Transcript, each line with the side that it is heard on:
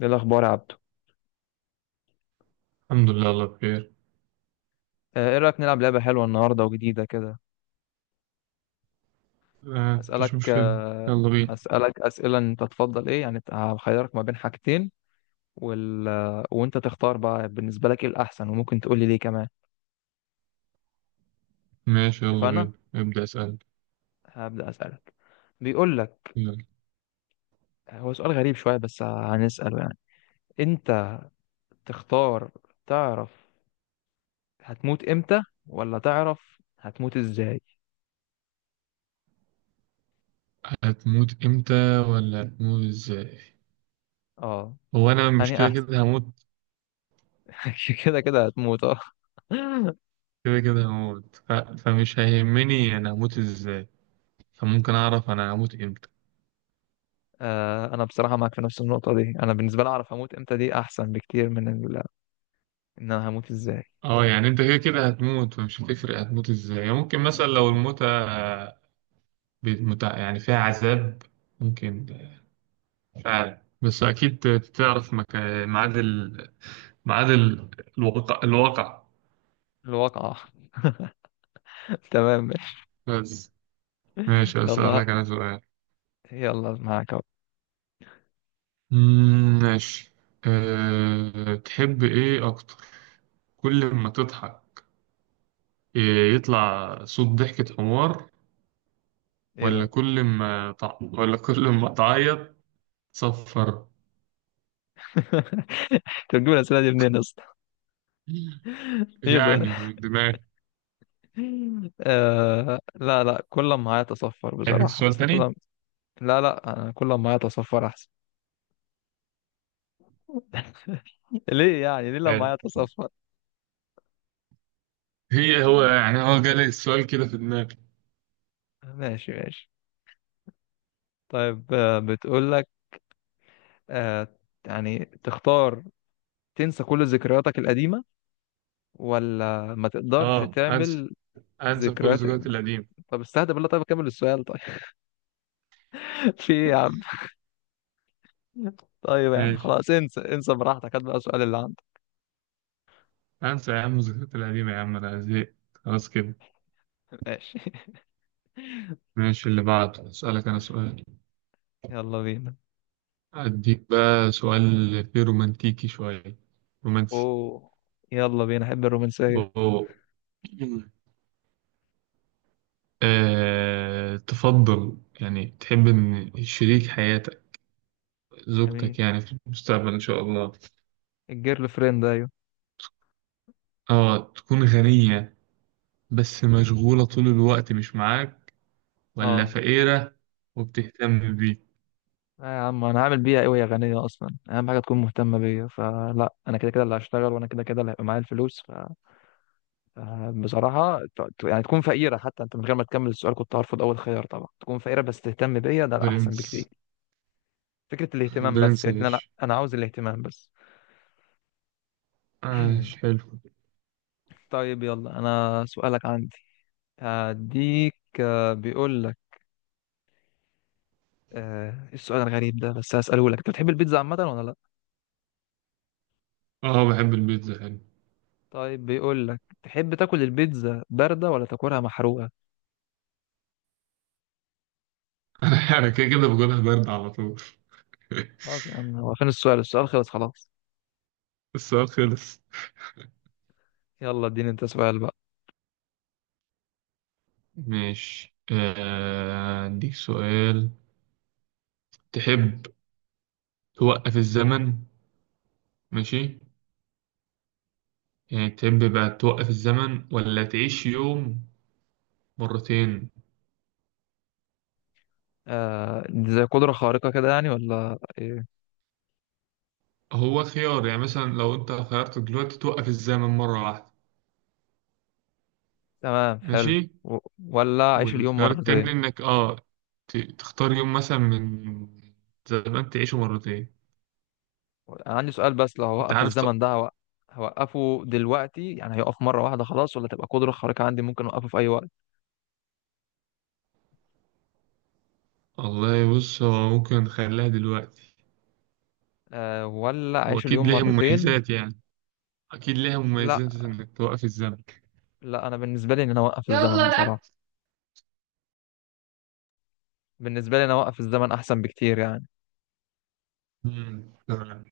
left: ايه الاخبار يا عبدو؟
right: الحمد لله، الله بخير.
left: ايه رايك نلعب لعبه حلوه النهارده وجديده كده؟
right: آه، مفيش
left: اسالك
right: مشكلة.
left: آه،
right: يلا بينا.
left: اسالك اسئله، انت تفضل ايه؟ يعني هخيرك ما بين حاجتين وال... آه، وانت تختار بقى بالنسبه لك ايه الاحسن، وممكن تقول لي ليه كمان.
right: ماشي يلا
left: اتفقنا.
right: بينا، ابدأ اسأل.
left: هبدا اسالك. بيقول لك
right: يلا.
left: هو سؤال غريب شويه بس هنساله يعني. انت تختار تعرف هتموت امتى ولا تعرف هتموت ازاي؟
right: هتموت امتى، ولا هتموت ازاي؟
left: اه
right: هو انا مش
left: يعني
right: كده
left: احسن.
right: كده هموت؟
left: كده كده هتموت اه.
right: كده كده هموت، فمش هيهمني انا هموت ازاي. فممكن اعرف انا هموت امتى.
left: انا بصراحه معاك في نفس النقطه دي. انا بالنسبه لي اعرف هموت امتى دي احسن بكتير من ان انا هموت ازاي.
right: اه، يعني انت كده كده هتموت، فمش هتفرق هتموت ازاي. ممكن مثلا لو الموتة يعني فيها عذاب. ممكن فعلا. بس اكيد تعرف ميعاد ال... ميعاد ال- الواقع.
left: الواقعه. تمام.
right: بس، ماشي
left: يلا.
right: أسألك أنا سؤال.
left: يلا معاك اهو.
right: مم، ماشي. تحب إيه أكتر؟ كل ما تضحك إيه، يطلع صوت ضحكة حمار،
left: ايه ده؟
right: ولا كل ما تعيط؟ صفر.
left: تجيب الاسئله دي منين اصلا؟ ايه ده؟
right: يعني من دماغي.
left: آه، لا لا، كل ما معايا اتصفر
right: عندك
left: بصراحه،
right: سؤال
left: اصل كل
right: تاني؟
left: ما... لا لا، انا كل ما معايا اتصفر احسن. ليه يعني؟ ليه لما
right: حلو.
left: معايا اتصفر؟
right: هو يعني هو جالي السؤال كده في دماغي.
left: ماشي ماشي. طيب بتقول لك آه يعني تختار تنسى كل ذكرياتك القديمه ولا ما تقدرش
right: اه، انسى،
left: تعمل
right: انسى كل
left: ذكريات؟
right: الذكريات القديمة.
left: طب استهدى بالله، طيب كمل السؤال طيب. في إيه يا عم؟ طيب يعني
right: ماشي.
left: خلاص، انسى انسى براحتك، هات بقى السؤال اللي عندك.
right: انسى يا عم الذكريات القديمة، يا عم انا زهقت خلاص كده.
left: ماشي.
right: ماشي اللي بعده، اسألك انا سؤال.
left: يلا بينا.
right: أديك بقى سؤال فيه رومانتيكي شوية، رومانسي.
left: اوه، يلا بينا، احب الرومانسية.
right: أوه. تفضل، يعني تحب إن شريك حياتك، زوجتك
left: جميل.
right: يعني في المستقبل إن شاء الله،
left: الجيرل فريند، ايوه.
right: تكون غنية بس مشغولة طول الوقت مش معاك، ولا
left: اه.
right: فقيرة وبتهتم بيك؟
left: لا يا عم، انا هعمل بيها ايه وهي غنية؟ اصلا اهم حاجة تكون مهتمة بيا، فلا، انا كده كده اللي هشتغل وانا كده كده اللي هيبقى معايا الفلوس. بصراحة يعني تكون فقيرة، حتى أنت من غير ما تكمل السؤال كنت هرفض أول خيار. طبعا تكون فقيرة بس تهتم بيا، ده الأحسن بكتير.
right: برنس.
left: فكرة الاهتمام بس،
right: برنس يا
left: يعني أنا
right: باشا.
left: أنا عاوز الاهتمام بس.
right: آه، حلو.
left: طيب يلا، أنا سؤالك عندي. هديك بيقول لك إيه السؤال الغريب ده؟ بس هسأله لك. أنت بتحب البيتزا عامة ولا لأ؟
right: آه، بحب البيتزا، حلو.
left: طيب بيقول لك تحب تاكل البيتزا باردة ولا تاكلها محروقة؟
right: أنا كده كده باكلها باردة على طول.
left: خلاص يا عم، هو فين السؤال؟ السؤال خلص خلاص.
right: السؤال خلص.
left: يلا اديني أنت سؤال بقى.
right: ماشي أديك سؤال. تحب توقف الزمن؟ ماشي. يعني تحب بقى توقف الزمن، ولا تعيش يوم مرتين؟
left: دي زي قدرة خارقة كده يعني ولا إيه؟
right: هو خيار، يعني مثلا لو أنت خيرت دلوقتي توقف الزمن مرة واحدة.
left: تمام، حلو.
right: ماشي.
left: و- ولا أعيش اليوم
right: والخيار
left: مرتين.
right: التاني إنك تختار يوم مثلا من زمان تعيشه مرتين.
left: انا عندي سؤال، بس لو
right: أنت
left: هوقف
right: عارف ط-
left: الزمن ده هوقفه دلوقتي يعني هيقف مرة واحدة خلاص، ولا تبقى قدرة خارقة عندي ممكن أوقفه في أي وقت؟
right: والله بص، هو ممكن نخليها دلوقتي.
left: أه، ولا أعيش
right: وأكيد
left: اليوم
right: ليها
left: مرتين؟
right: مميزات يعني. أكيد ليها
left: لا
right: مميزات إنك توقف الزمن.
left: لا، أنا بالنسبة لي إن أنا أوقف الزمن
right: يلا
left: بصراحة،
right: الأكل.
left: بالنسبة لي أنا أوقف الزمن أحسن بكتير يعني.
right: مم، تمام.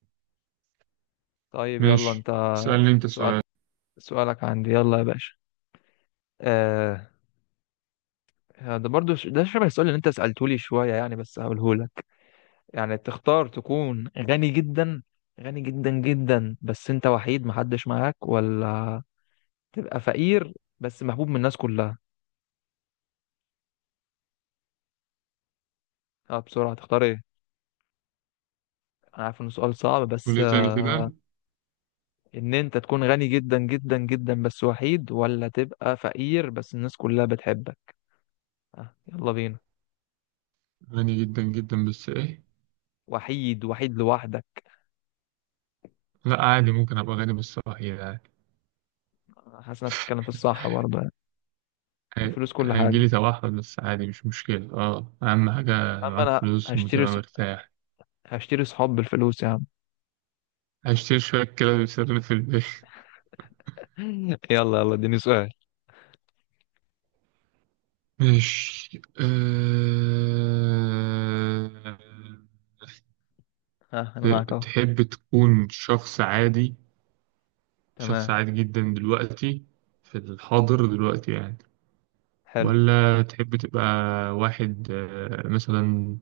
left: طيب يلا
right: ماشي،
left: أنت.
right: سألني انت
left: سؤال.
right: سؤال.
left: سؤالك عندي، يلا يا باشا. أه، ده برضو ده شبه السؤال اللي أنت سألته لي شوية يعني، بس هقوله لك. يعني تختار تكون غني جدا، غني جدا جدا بس انت وحيد، محدش معاك، ولا تبقى فقير بس محبوب من الناس كلها؟ اه بسرعة، تختار ايه؟ انا عارف انه سؤال صعب بس
right: قولي تاني كده.
left: ان انت تكون غني جدا جدا جدا بس وحيد، ولا تبقى فقير بس الناس كلها بتحبك؟ يلا بينا.
right: غني جدا جدا بس ايه؟
left: وحيد، وحيد لوحدك.
right: لا عادي، ممكن ابقى غني بس صحيح، عادي.
left: حاسس انك بتتكلم في الصح برضه يعني. الفلوس كل حاجة.
right: هيجيلي توحد بس عادي مش مشكلة. اه، اهم
left: يا
right: حاجة
left: عم
right: معاك
left: انا
right: فلوس وتبقى مرتاح.
left: هشتري صحاب بالفلوس يا عم.
right: هشتري شوية كلاب يسرني في البيت.
left: يلا يلا، اديني سؤال.
right: ماشي
left: ها، انا معاك اهو.
right: تحب تكون شخص عادي، شخص
left: تمام،
right: عادي جدا دلوقتي، في الحاضر دلوقتي يعني،
left: حلو.
right: ولا تحب تبقى واحد مثلا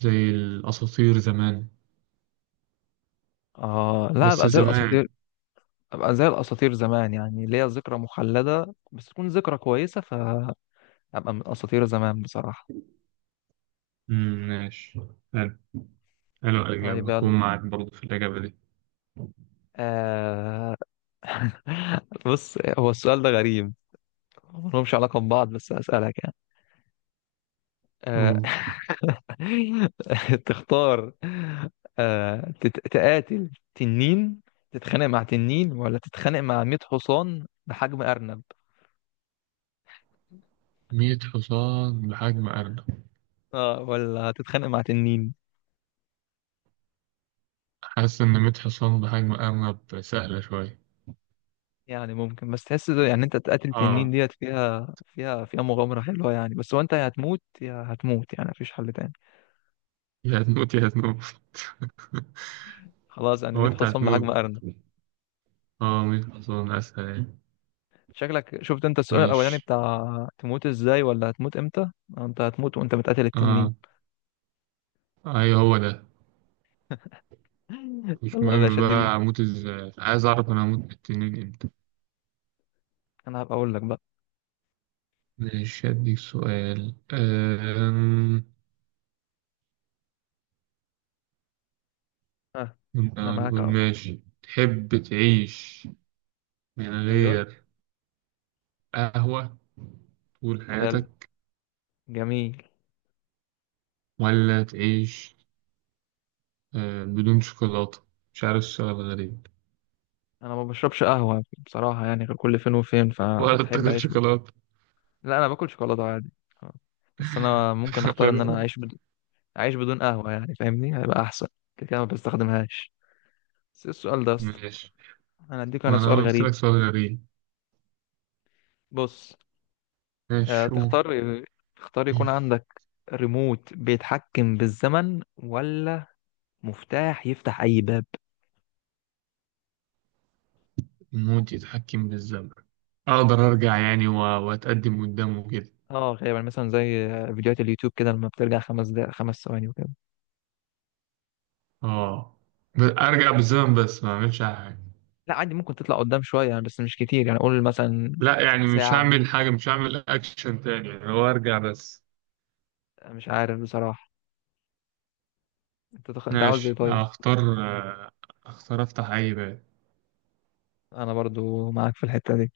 right: زي الأساطير زمان،
left: آه لا،
right: بس
left: أبقى زي
right: زمان؟
left: الأساطير. أبقى زي الأساطير زمان، يعني ليا ذكرى مخلدة بس تكون ذكرى كويسة، فأبقى من أساطير زمان بصراحة.
right: مم، ماشي. حلو. حلو الإجابة،
left: طيب
right: أكون
left: يلا.
right: معاك برضه في الإجابة دي.
left: آه. بص هو السؤال ده غريب، ملهمش علاقة ببعض بس هسألك يعني. آه.
right: أوه.
left: تختار آه تقاتل تنين، تتخانق مع تنين ولا تتخانق مع 100 حصان بحجم أرنب؟
right: 100 حصان بحجم أرنب.
left: آه ولا تتخانق مع تنين؟
right: حاسس إن 100 حصان بحجم أرنب سهلة شوية.
left: يعني ممكن، بس تحس يعني انت تقاتل تنين
right: آه.
left: ديت فيها مغامرة حلوة يعني، بس هو انت يا هتموت يا هتموت، يعني مفيش حل تاني.
right: يا هتموت يا هتموت.
left: خلاص يعني
right: هو
left: 100
right: أنت
left: حصان بحجم
right: هتموت.
left: أرنب.
right: آه، 100 حصان أسهل يعني.
left: شكلك شفت انت السؤال الأولاني
right: ماشي.
left: بتاع تموت ازاي ولا هتموت امتى. انت هتموت وانت بتقاتل التنين.
right: آه أيوه، هو ده. مش
left: يلا يا
right: مهم
left: باشا اديني.
right: بقى أموت إزاي، عايز أعرف أنا هموت بالتنين إمتى.
left: انا هبقى اقول لك بقى.
right: ماشي، هديك سؤال
left: ها، انا
right: كنا
left: معاك
right: نقول
left: اهو.
right: ماشي تحب تعيش من
left: ايوه.
right: غير قهوة طول
left: حلو.
right: حياتك،
left: جميل.
right: ولا تعيش بدون شوكولاتة؟ مش عارف، السؤال غريب.
left: انا ما بشربش قهوة بصراحة يعني غير كل فين وفين،
right: ولا
left: فاحب
right: تاكل
left: اعيش
right: شوكولاتة؟
left: لا، انا باكل شوكولاتة عادي. آه. بس انا ممكن اختار ان انا
right: ولا-
left: اعيش، اعيش بدون قهوه يعني، فاهمني؟ هيبقى احسن، كده كده ما بستخدمهاش. بس إيه السؤال ده يا اسطى؟
right: ماشي،
left: انا اديك انا
right: وأنا
left: سؤال
right: قلت
left: غريب.
right: لك سؤال غريب.
left: بص.
right: ماشي،
left: آه
right: شوف.
left: تختار، تختار يكون عندك ريموت بيتحكم بالزمن، ولا مفتاح يفتح اي باب؟
right: الموت يتحكم بالزمن. أقدر أرجع يعني وأتقدم قدامه كده.
left: اه غالبا مثلا زي فيديوهات اليوتيوب كده، لما بترجع خمس دقائق، خمس ثواني، وكده.
right: آه، أرجع بالزمن بس ما أعملش أي حاجة.
left: لا عادي، ممكن تطلع قدام شويه يعني، بس مش كتير يعني، قول مثلا
right: لا يعني، مش
left: ساعه.
right: هعمل حاجة، مش هعمل أكشن تاني يعني، هو أرجع بس.
left: مش عارف بصراحه. انت عاوز ايه
right: ماشي
left: طيب؟
right: أختار، أختار أفتح أي باب.
left: انا برضو معاك في الحته دي.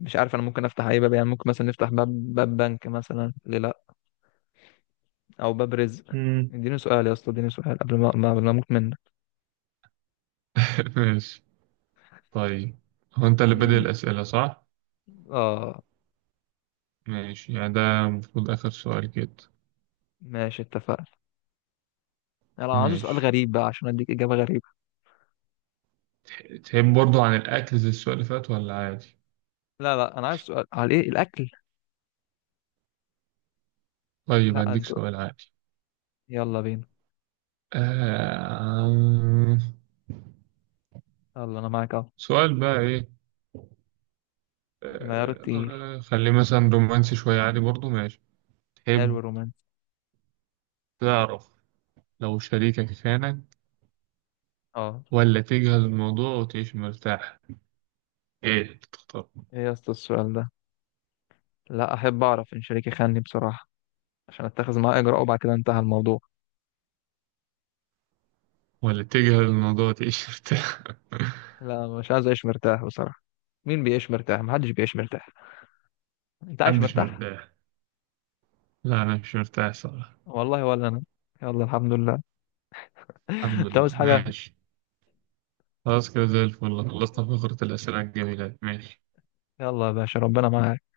left: مش عارف، انا ممكن افتح اي باب، يعني ممكن مثلا نفتح باب، باب بنك مثلا، ليه لا؟ او باب رزق.
right: امم.
left: اديني سؤال يا اسطى، اديني سؤال قبل ما اموت منك.
right: ماشي طيب. هو أنت اللي بادئ الأسئلة صح؟
left: اه.
right: ماشي، يعني ده المفروض آخر سؤال كده.
left: ماشي اتفقنا. انا عايز سؤال
right: ماشي.
left: غريب بقى عشان اديك اجابه غريبه.
right: تحب برضو عن الأكل زي السؤال اللي فات ولا عادي؟
left: لا لا، انا عايز سؤال على ايه، الاكل.
right: طيب،
left: لا
right: هديك
left: انت،
right: سؤال عادي.
left: يلا بينا.
right: آه...
left: يلا انا معاك اهو.
right: سؤال بقى إيه؟
left: العيار التقيل.
right: خليه مثلا رومانسي شوية، عادي برضو، ماشي.
left: حلو
right: تحب
left: الرومانسي.
right: تعرف لو شريكك خانك،
left: اه.
right: ولا تجهل الموضوع وتعيش مرتاح؟ ايه تختار؟
left: ايه يا اسطى السؤال ده؟ لا، احب اعرف ان شريكي خانني بصراحه عشان اتخذ معاه اجراء وبعد كده انتهى الموضوع.
right: ولا تجهل الموضوع وتعيش مرتاح.
left: لا مش عايز اعيش مرتاح بصراحه. مين بيعيش مرتاح؟ محدش بيعيش مرتاح. انت عايش
right: محدش
left: مرتاح؟
right: مرتاح. لا، انا مش مرتاح صراحة.
left: والله ولا انا. يلا الحمد لله.
right: الحمد
left: انت عاوز
right: لله،
left: حاجة؟
right: ماشي. خلاص كده زي الفل، خلصنا فقرة الأسئلة الجميلة دي. ماشي.
left: يلا يا باشا، ربنا معاك.